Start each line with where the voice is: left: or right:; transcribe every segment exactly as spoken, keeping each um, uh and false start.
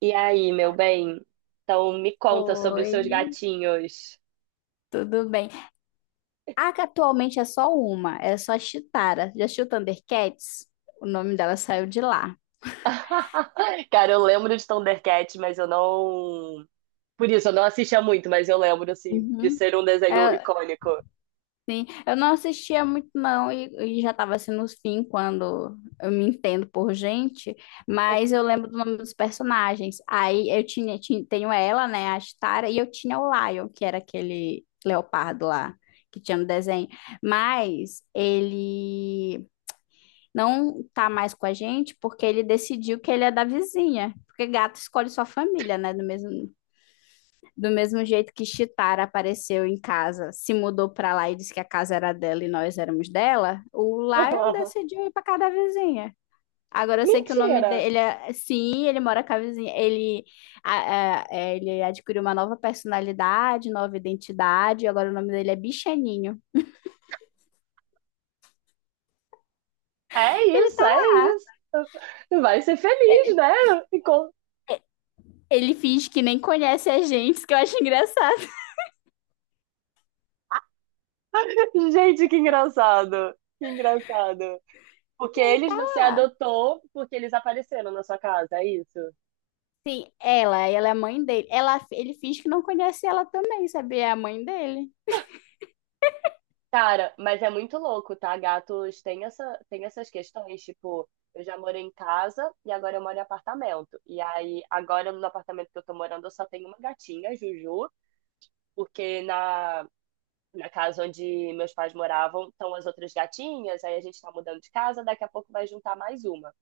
right: E aí, meu bem? Então me conta sobre os
left: Oi,
right: seus gatinhos.
left: tudo bem? A que atualmente é só uma, é só a Chitara. Já assistiu Thundercats? O nome dela saiu de lá.
right: Cara, eu lembro de Thundercats, mas eu não. Por isso, eu não assistia muito, mas eu lembro, assim, de
left: Uhum.
right: ser um desenho
left: É,
right: icônico.
left: sim, eu não assistia muito não e, e já estava assim nos fim quando eu me entendo por gente, mas eu lembro do nome dos personagens. Aí eu tinha, ti- tenho ela, né, a Chitara, e eu tinha o Lion, que era aquele leopardo lá que tinha no desenho, mas ele não tá mais com a gente porque ele decidiu que ele é da vizinha. Porque gato escolhe sua família, né? Do mesmo, do mesmo jeito que Chitara apareceu em casa, se mudou pra lá e disse que a casa era dela e nós éramos dela, o Lion decidiu ir pra casa da vizinha. Agora eu sei que o nome
right: Mentira!
left: dele é. Sim, ele mora com a vizinha. Ele, a- a- é, ele adquiriu uma nova personalidade, nova identidade. Agora o nome dele é Bichaninho.
right: É
left: Ele,
right: isso,
left: tá,
right: é isso. Vai ser feliz, né? Encon-
left: ele finge que nem conhece a gente, que eu acho engraçado.
right: Gente, que engraçado. Que engraçado. Porque
left: Ele
right: eles
left: tá
right: você
left: lá.
right: adotou porque eles apareceram na sua casa, é isso?
left: Sim, ela, ela é a mãe dele. Ela, ele finge que não conhece ela também, sabia? É a mãe dele.
right: Cara, mas é muito louco, tá? Gatos têm essa, têm essas questões, tipo, eu já morei em casa e agora eu moro em apartamento. E aí, agora no apartamento que eu tô morando, eu só tenho uma gatinha, Juju, porque na, na casa onde meus pais moravam estão as outras gatinhas, aí a gente tá mudando de casa, daqui a pouco vai juntar mais uma.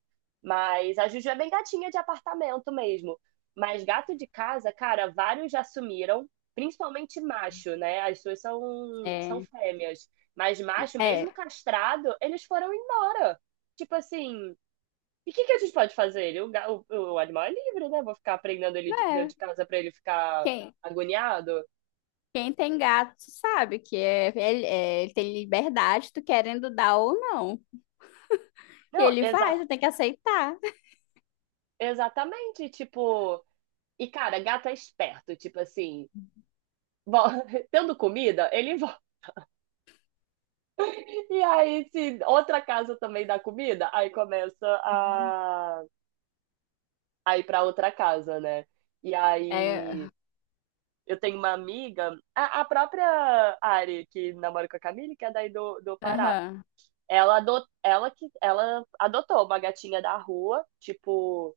right: Mas a Juju é bem gatinha de apartamento mesmo. Mas gato de casa, cara, vários já sumiram, principalmente macho, né? As suas são, são
left: É,
right: fêmeas. Mas macho,
left: é,
right: mesmo castrado, eles foram embora. Tipo assim, e o que, que a gente pode fazer? Ele, o, ga- o, o animal é livre, né? Vou ficar prendendo ele de,
left: né?
right: de casa pra ele ficar
left: Quem,
right: agoniado?
left: quem tem gato sabe que é, ele, é, ele tem liberdade, tu querendo dar ou não. E
right: Não,
left: ele
right: exa
left: vai, tu tem que aceitar.
right: exatamente. Tipo, e cara, gato é esperto. Tipo assim, bom, tendo comida, ele E aí, se outra casa também dá comida, aí começa
left: Uhum.
right: a, a ir para outra casa, né? E
left: É,
right: aí, eu tenho uma amiga, a, a própria Ari, que namora com a Camille, que é daí do, do Pará.
left: aham,
right: Ela, adot, ela, que, ela adotou uma gatinha da rua, tipo,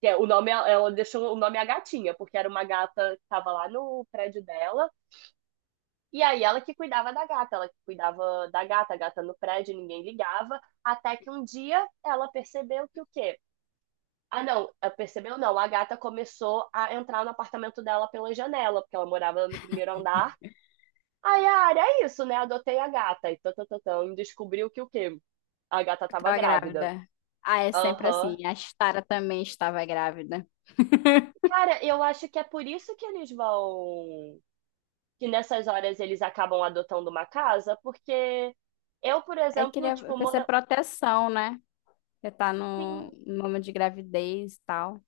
right: que é, o nome, ela deixou o nome a gatinha, porque era uma gata que tava lá no prédio dela. E aí ela que cuidava da gata, ela que cuidava da gata, a gata no prédio, ninguém ligava, até que um dia ela percebeu que o quê? Ah, não, ela percebeu não, a gata começou a entrar no apartamento dela pela janela, porque ela morava no primeiro andar. Aí, a é isso, né? Adotei a gata e tatatão, e descobriu que o quê? A gata
left: eu
right: tava
left: tava
right: grávida.
left: grávida. Ah, é sempre
right: Aham.
left: assim. A Stara também estava grávida.
right: Cara, eu acho que é por isso que eles vão. Que nessas horas eles acabam adotando uma casa, porque eu, por
left: É que ele
right: exemplo,
left: é,
right: tipo,
left: precisa de
right: mora.
left: proteção, né? Você tá no
right: Sim,
left: no momento de gravidez e tal.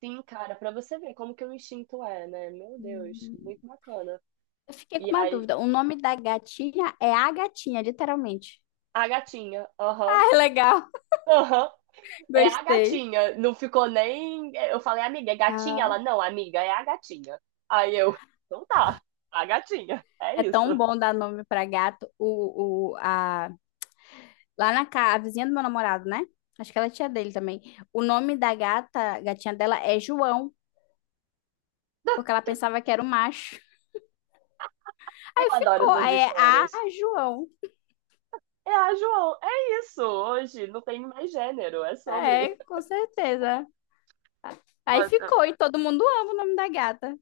right: sim, cara, pra você ver como que o instinto é, né? Meu Deus,
left: Uhum.
right: muito bacana.
left: Eu fiquei com
right: E
left: uma
right: aí,
left: dúvida. O nome da gatinha é a gatinha, literalmente.
right: a gatinha, aham,
left: Ah, é legal.
right: aham, é a
left: Gostei.
right: gatinha. Não ficou nem. Eu falei, amiga, é gatinha?
left: Ah,
right: Ela, não, amiga, é a gatinha. Aí eu, então tá, a gatinha, é
left: é
right: isso.
left: tão bom dar nome pra gato. O, o, a... Lá na casa, a vizinha do meu namorado, né? Acho que ela é tia dele também. O nome da gata, gatinha dela é João, porque ela pensava que era um macho.
right: Eu
left: Aí
right: adoro
left: ficou.
right: essas
left: Aí é a
right: histórias.
left: João.
right: É a João, é isso. Hoje não tem mais gênero, é sobre.
left: É, com certeza. Aí
right: Nossa,
left: ficou, e todo mundo ama o nome da gata.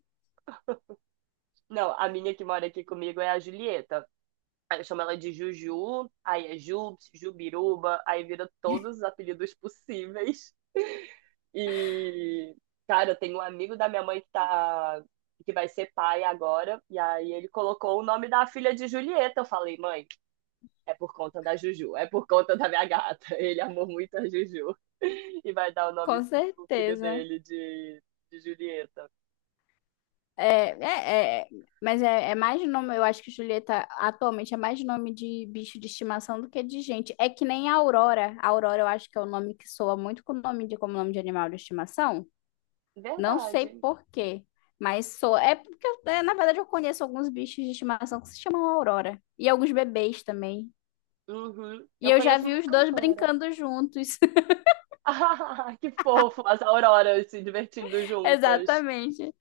right: não, a minha que mora aqui comigo é a Julieta. Aí eu chamo ela de Juju, aí é Jubs, Jubiruba, aí vira todos os apelidos possíveis. E, cara, eu tenho um amigo da minha mãe que tá. Que vai ser pai agora, e aí ele colocou o nome da filha de Julieta. Eu falei, mãe, é por conta da Juju, é por conta da minha gata. Ele amou muito a Juju e vai dar o nome
left: Com
right: do filho
left: certeza.
right: dele de, de Julieta.
left: É, é, é, mas é, é mais nome, eu acho que Julieta atualmente é mais nome de bicho de estimação do que de gente. É que nem a Aurora. A Aurora eu acho que é o nome que soa muito com o nome de, como nome de animal de estimação. Não sei
right: Verdade.
left: por quê, mas soa. É porque, eu- é, na verdade, eu conheço alguns bichos de estimação que se chamam Aurora. E alguns bebês também.
right: Uhum.
left: E
right: Eu
left: eu já
right: conheço
left: vi
right: uma
left: os dois
right: cantora.
left: brincando juntos.
right: Ah, que fofo, as auroras se divertindo juntas.
left: Exatamente.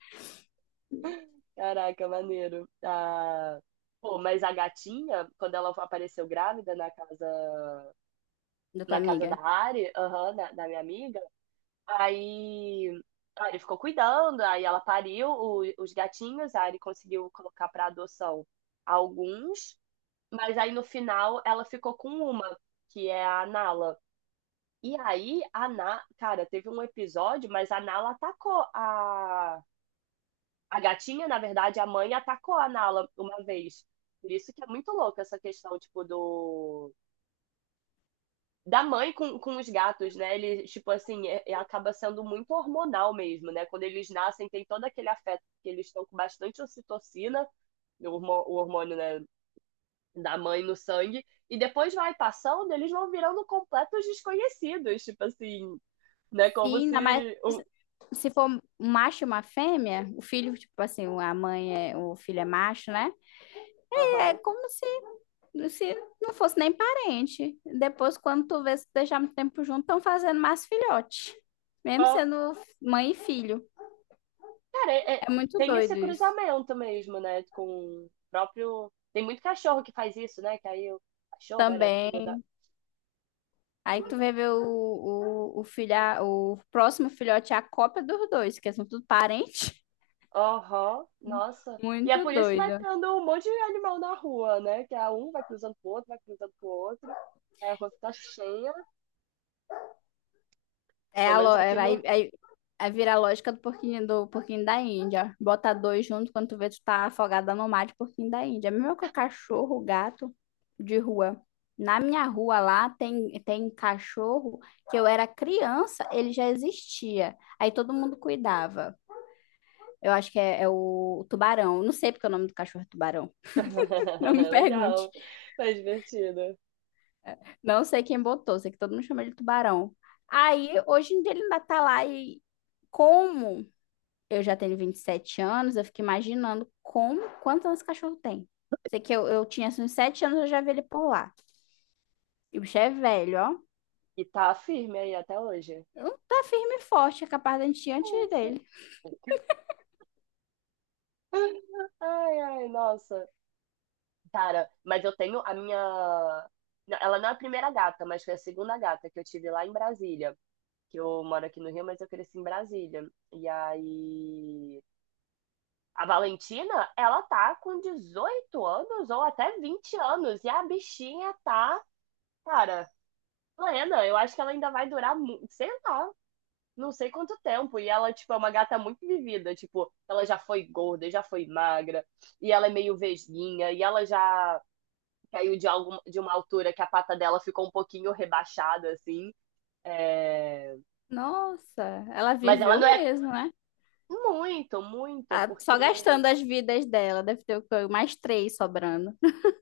right: Caraca, maneiro. Ah, pô, mas a gatinha, quando ela apareceu grávida na casa,
left: Da tua
right: na casa da
left: amiga.
right: Ari, aham, da, da minha amiga, aí a Ari ficou cuidando, aí ela pariu o- os gatinhos, a Ari conseguiu colocar para adoção alguns, mas aí no final ela ficou com uma, que é a Nala. E aí, a Na... cara, teve um episódio, mas a Nala atacou a. A gatinha, na verdade, a mãe atacou a Nala uma vez. Por isso que é muito louco essa questão, tipo, do... Da mãe com, com os gatos, né? Ele, tipo assim, é- é- acaba sendo muito hormonal mesmo, né? Quando eles nascem, tem todo aquele afeto, porque eles estão com bastante ocitocina, o hormo- o hormônio, né, da mãe no sangue, e depois vai passando, eles vão virando completos desconhecidos, tipo assim, né? Como
left: Sim, ainda mais.
right: se... um-
left: Se for um macho e uma fêmea, o filho, tipo assim, a mãe é, o filho é macho, né? E é
right: Aham.
left: como se, se não fosse nem parente. Depois, quando tu vê se deixar muito tempo junto, estão fazendo mais filhote. Mesmo sendo mãe e filho.
right: Cara, é- é-
left: É muito
right: tem
left: doido
right: esse
left: isso.
right: cruzamento mesmo, né? Com o próprio. Tem muito cachorro que faz isso, né? Que aí o cachorro era filho
left: Também.
right: da.
left: Aí
right: Sim.
left: tu vê ver o, o, o filho, o próximo filhote é a cópia dos dois, que são tudo parente.
right: Aham, nossa. E é
left: Muito
right: por isso que vai
left: doido.
right: tendo um monte de animal na rua, né? Que a um vai cruzando pro outro, vai cruzando pro outro. Aí a rua fica cheia.
left: É
right: Pelo
left: a
right: menos
left: lo...
right: aqui
left: é- aí,
right: no.
left: aí, aí vira a lógica do porquinho, do porquinho, da Índia. Bota dois junto quando tu vê tu tá afogada no mar de porquinho da Índia. É a mesma cachorro, gato de rua. Na minha rua lá tem, tem cachorro que eu era criança, ele já existia. Aí todo mundo cuidava. Eu acho que é, é o tubarão. Não sei porque o nome do cachorro é tubarão. Não me pergunte.
right: Legal. Tá divertido.
left: Não sei quem botou, sei que todo mundo chama ele de tubarão. Aí, hoje em dia ele ainda tá lá e como? Eu já tenho vinte e sete anos, eu fico imaginando como, quantos anos o cachorro tem. Sei que eu, eu tinha assim, uns sete anos, eu já vi ele por lá. E o bicho é velho, ó.
right: E tá firme aí até hoje.
left: Não tá firme e forte, é capaz da gente ir
right: É
left: antes
right: isso.
left: dele.
right: Ai, ai, nossa. Cara, mas eu tenho a minha. Ela não é a primeira gata, mas foi a segunda gata que eu tive lá em Brasília. Que eu moro aqui no Rio, mas eu cresci em Brasília. E aí. A Valentina, ela tá com dezoito anos ou até vinte anos. E a bichinha tá, cara, plena. Eu acho que ela ainda vai durar, mu- sei lá, não sei quanto tempo. E ela, tipo, é uma gata muito vivida. Tipo, ela já foi gorda, já foi magra. E ela é meio vesguinha. E ela já caiu de, algum, de uma altura que a pata dela ficou um pouquinho rebaixada, assim. É...
left: Nossa, ela
right: Mas ela
left: viveu
right: não é
left: mesmo, né?
right: muito, muito,
left: Ah, só gastando
right: porque.
left: as vidas dela, deve ter o quê? Mais três sobrando.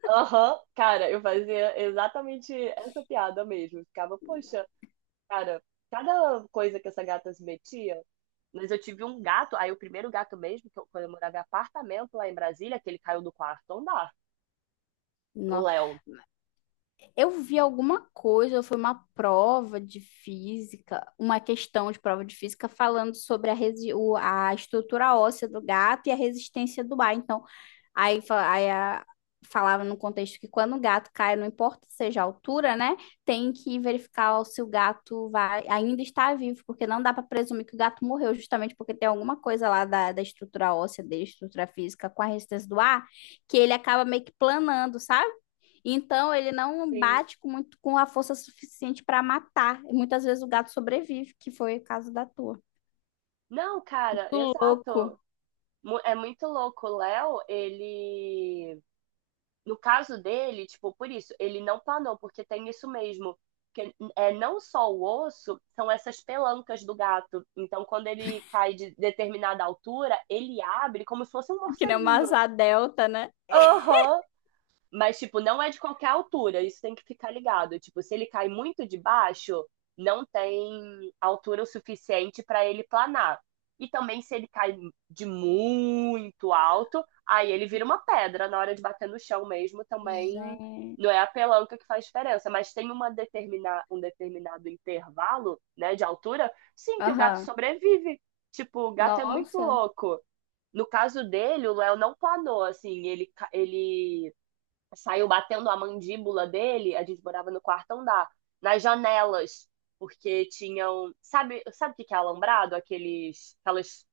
right: Aham, cara, eu fazia exatamente essa piada mesmo. Eu ficava, poxa, cara, cada coisa que essa gata se metia. Mas eu tive um gato, aí o primeiro gato mesmo, que eu, quando eu morava em apartamento lá em Brasília, que ele caiu do quarto andar, o
left: Nossa.
right: Léo.
left: Eu vi alguma coisa, foi uma prova de física, uma questão de prova de física falando sobre a, resi- o- a estrutura óssea do gato e a resistência do ar. Então, aí, fa- aí a- falava no contexto que quando o gato cai, não importa seja a altura, né? Tem que verificar se o gato vai, ainda está vivo, porque não dá para presumir que o gato morreu, justamente porque tem alguma coisa lá da, da estrutura óssea dele, estrutura física com a resistência do ar, que ele acaba meio que planando, sabe? Então, ele não
right: Sim.
left: bate com muito com a força suficiente para matar. E muitas vezes o gato sobrevive, que foi o caso da tua.
right: Não, cara,
left: Muito louco.
right: exato. Mu- É muito louco. O Léo, ele no caso dele, tipo, por isso, ele não planou, porque tem isso mesmo. Que é não só o osso, são essas pelancas do gato. Então, quando ele cai de determinada altura, ele abre como se fosse um
left: Que nem uma
right: morceguinho.
left: asa delta, né?
right: Aham. Mas, tipo, não é de qualquer altura, isso tem que ficar ligado. Tipo, se ele cai muito de baixo, não tem altura o suficiente para ele planar. E também, se ele cai de muito alto, aí ele vira uma pedra na hora de bater no chão mesmo. Também
left: Gente.
right: não é a pelanca que faz diferença, mas tem uma determina, um determinado intervalo, né, de altura, sim, que o gato
left: Aham.
right: sobrevive. Tipo, o gato é muito
left: Nossa.
right: louco. No caso dele, o Léo não planou, assim, ele, ele saiu batendo a mandíbula dele, a gente morava no quarto andar, nas janelas, porque tinham, sabe, sabe o que que é alambrado? Aqueles, aquelas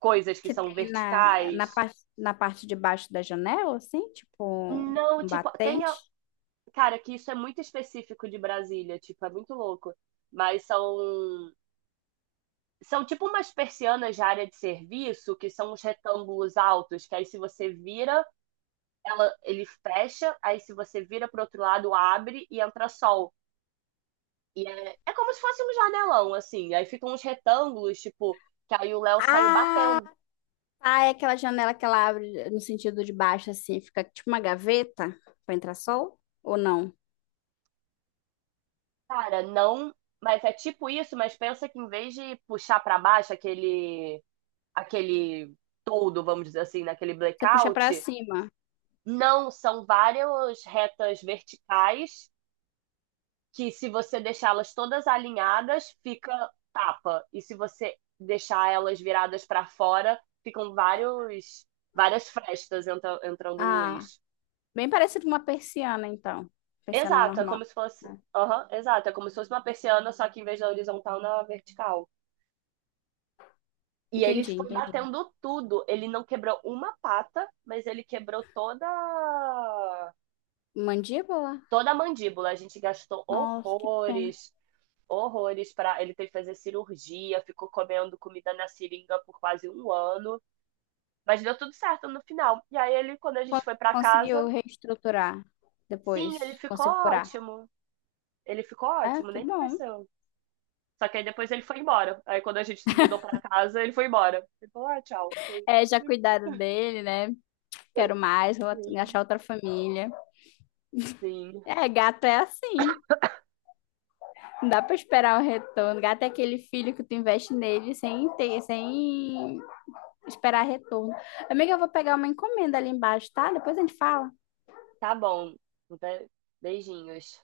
right: coisas que
left: Que
right: são
left: tem na, na,
right: verticais.
left: parte, na parte de baixo da janela, assim, tipo
right: Não,
left: um
right: tipo, tem, a-
left: batente.
right: cara, que isso é muito específico de Brasília, tipo, é muito louco. Mas são, são tipo umas persianas de área de serviço, que são uns retângulos altos, que aí se você vira, ela, ele fecha, aí se você vira pro outro lado, abre e entra sol. E é, é como se fosse um janelão, assim. Aí ficam uns retângulos, tipo, que aí o Léo saiu
left: Ah,
right: batendo.
left: tá, é aquela janela que ela abre no sentido de baixo, assim, fica tipo uma gaveta para entrar sol? Ou não?
right: Cara, não. Mas é tipo isso, mas pensa que em vez de puxar pra baixo aquele, aquele todo, vamos dizer assim, naquele
left: Você puxa para
right: blackout,
left: cima.
right: não, são várias retas verticais que, se você deixá-las todas alinhadas, fica tapa. E se você deixar elas viradas para fora, ficam vários, várias frestas entra- entrando
left: Ah.
right: luz.
left: Bem parecido com uma persiana, então. Persiana
right: Exato, é
left: normal,
right: como se fosse.
left: né?
right: Aham, exato, é como se fosse uma persiana, só que em vez da horizontal, na vertical. E ele
left: Entendi,
right: foi
left: entendi.
right: batendo tudo. Ele não quebrou uma pata, mas ele quebrou toda
left: Mandíbula?
right: toda a mandíbula. A gente gastou
left: Nossa, que pena.
right: horrores, horrores para ele ter que fazer cirurgia, ficou comendo comida na seringa por quase um ano, mas deu tudo certo no final. E aí ele, quando a
left: Con-
right: gente foi para
left: Conseguiu
right: casa,
left: reestruturar depois,
right: sim, ele ficou
left: conseguiu curar.
right: ótimo. Ele ficou
left: Ah,
right: ótimo,
left: que
right: nem
left: bom.
right: pareceu. Só que aí depois ele foi embora. Aí quando a gente se mudou pra casa, ele foi embora. Ele falou, ah, tchau. Eu falei,
left: É, já cuidaram dele, né? Quero mais, vou
right: sim,
left: achar outra família.
right: sim.
left: É, gato é assim. Não dá pra esperar o retorno. Gato é aquele filho que tu investe nele sem ter, sem esperar retorno. Amiga, eu vou pegar uma encomenda ali embaixo, tá? Depois a gente fala.
right: Tá bom. Be- Beijinhos.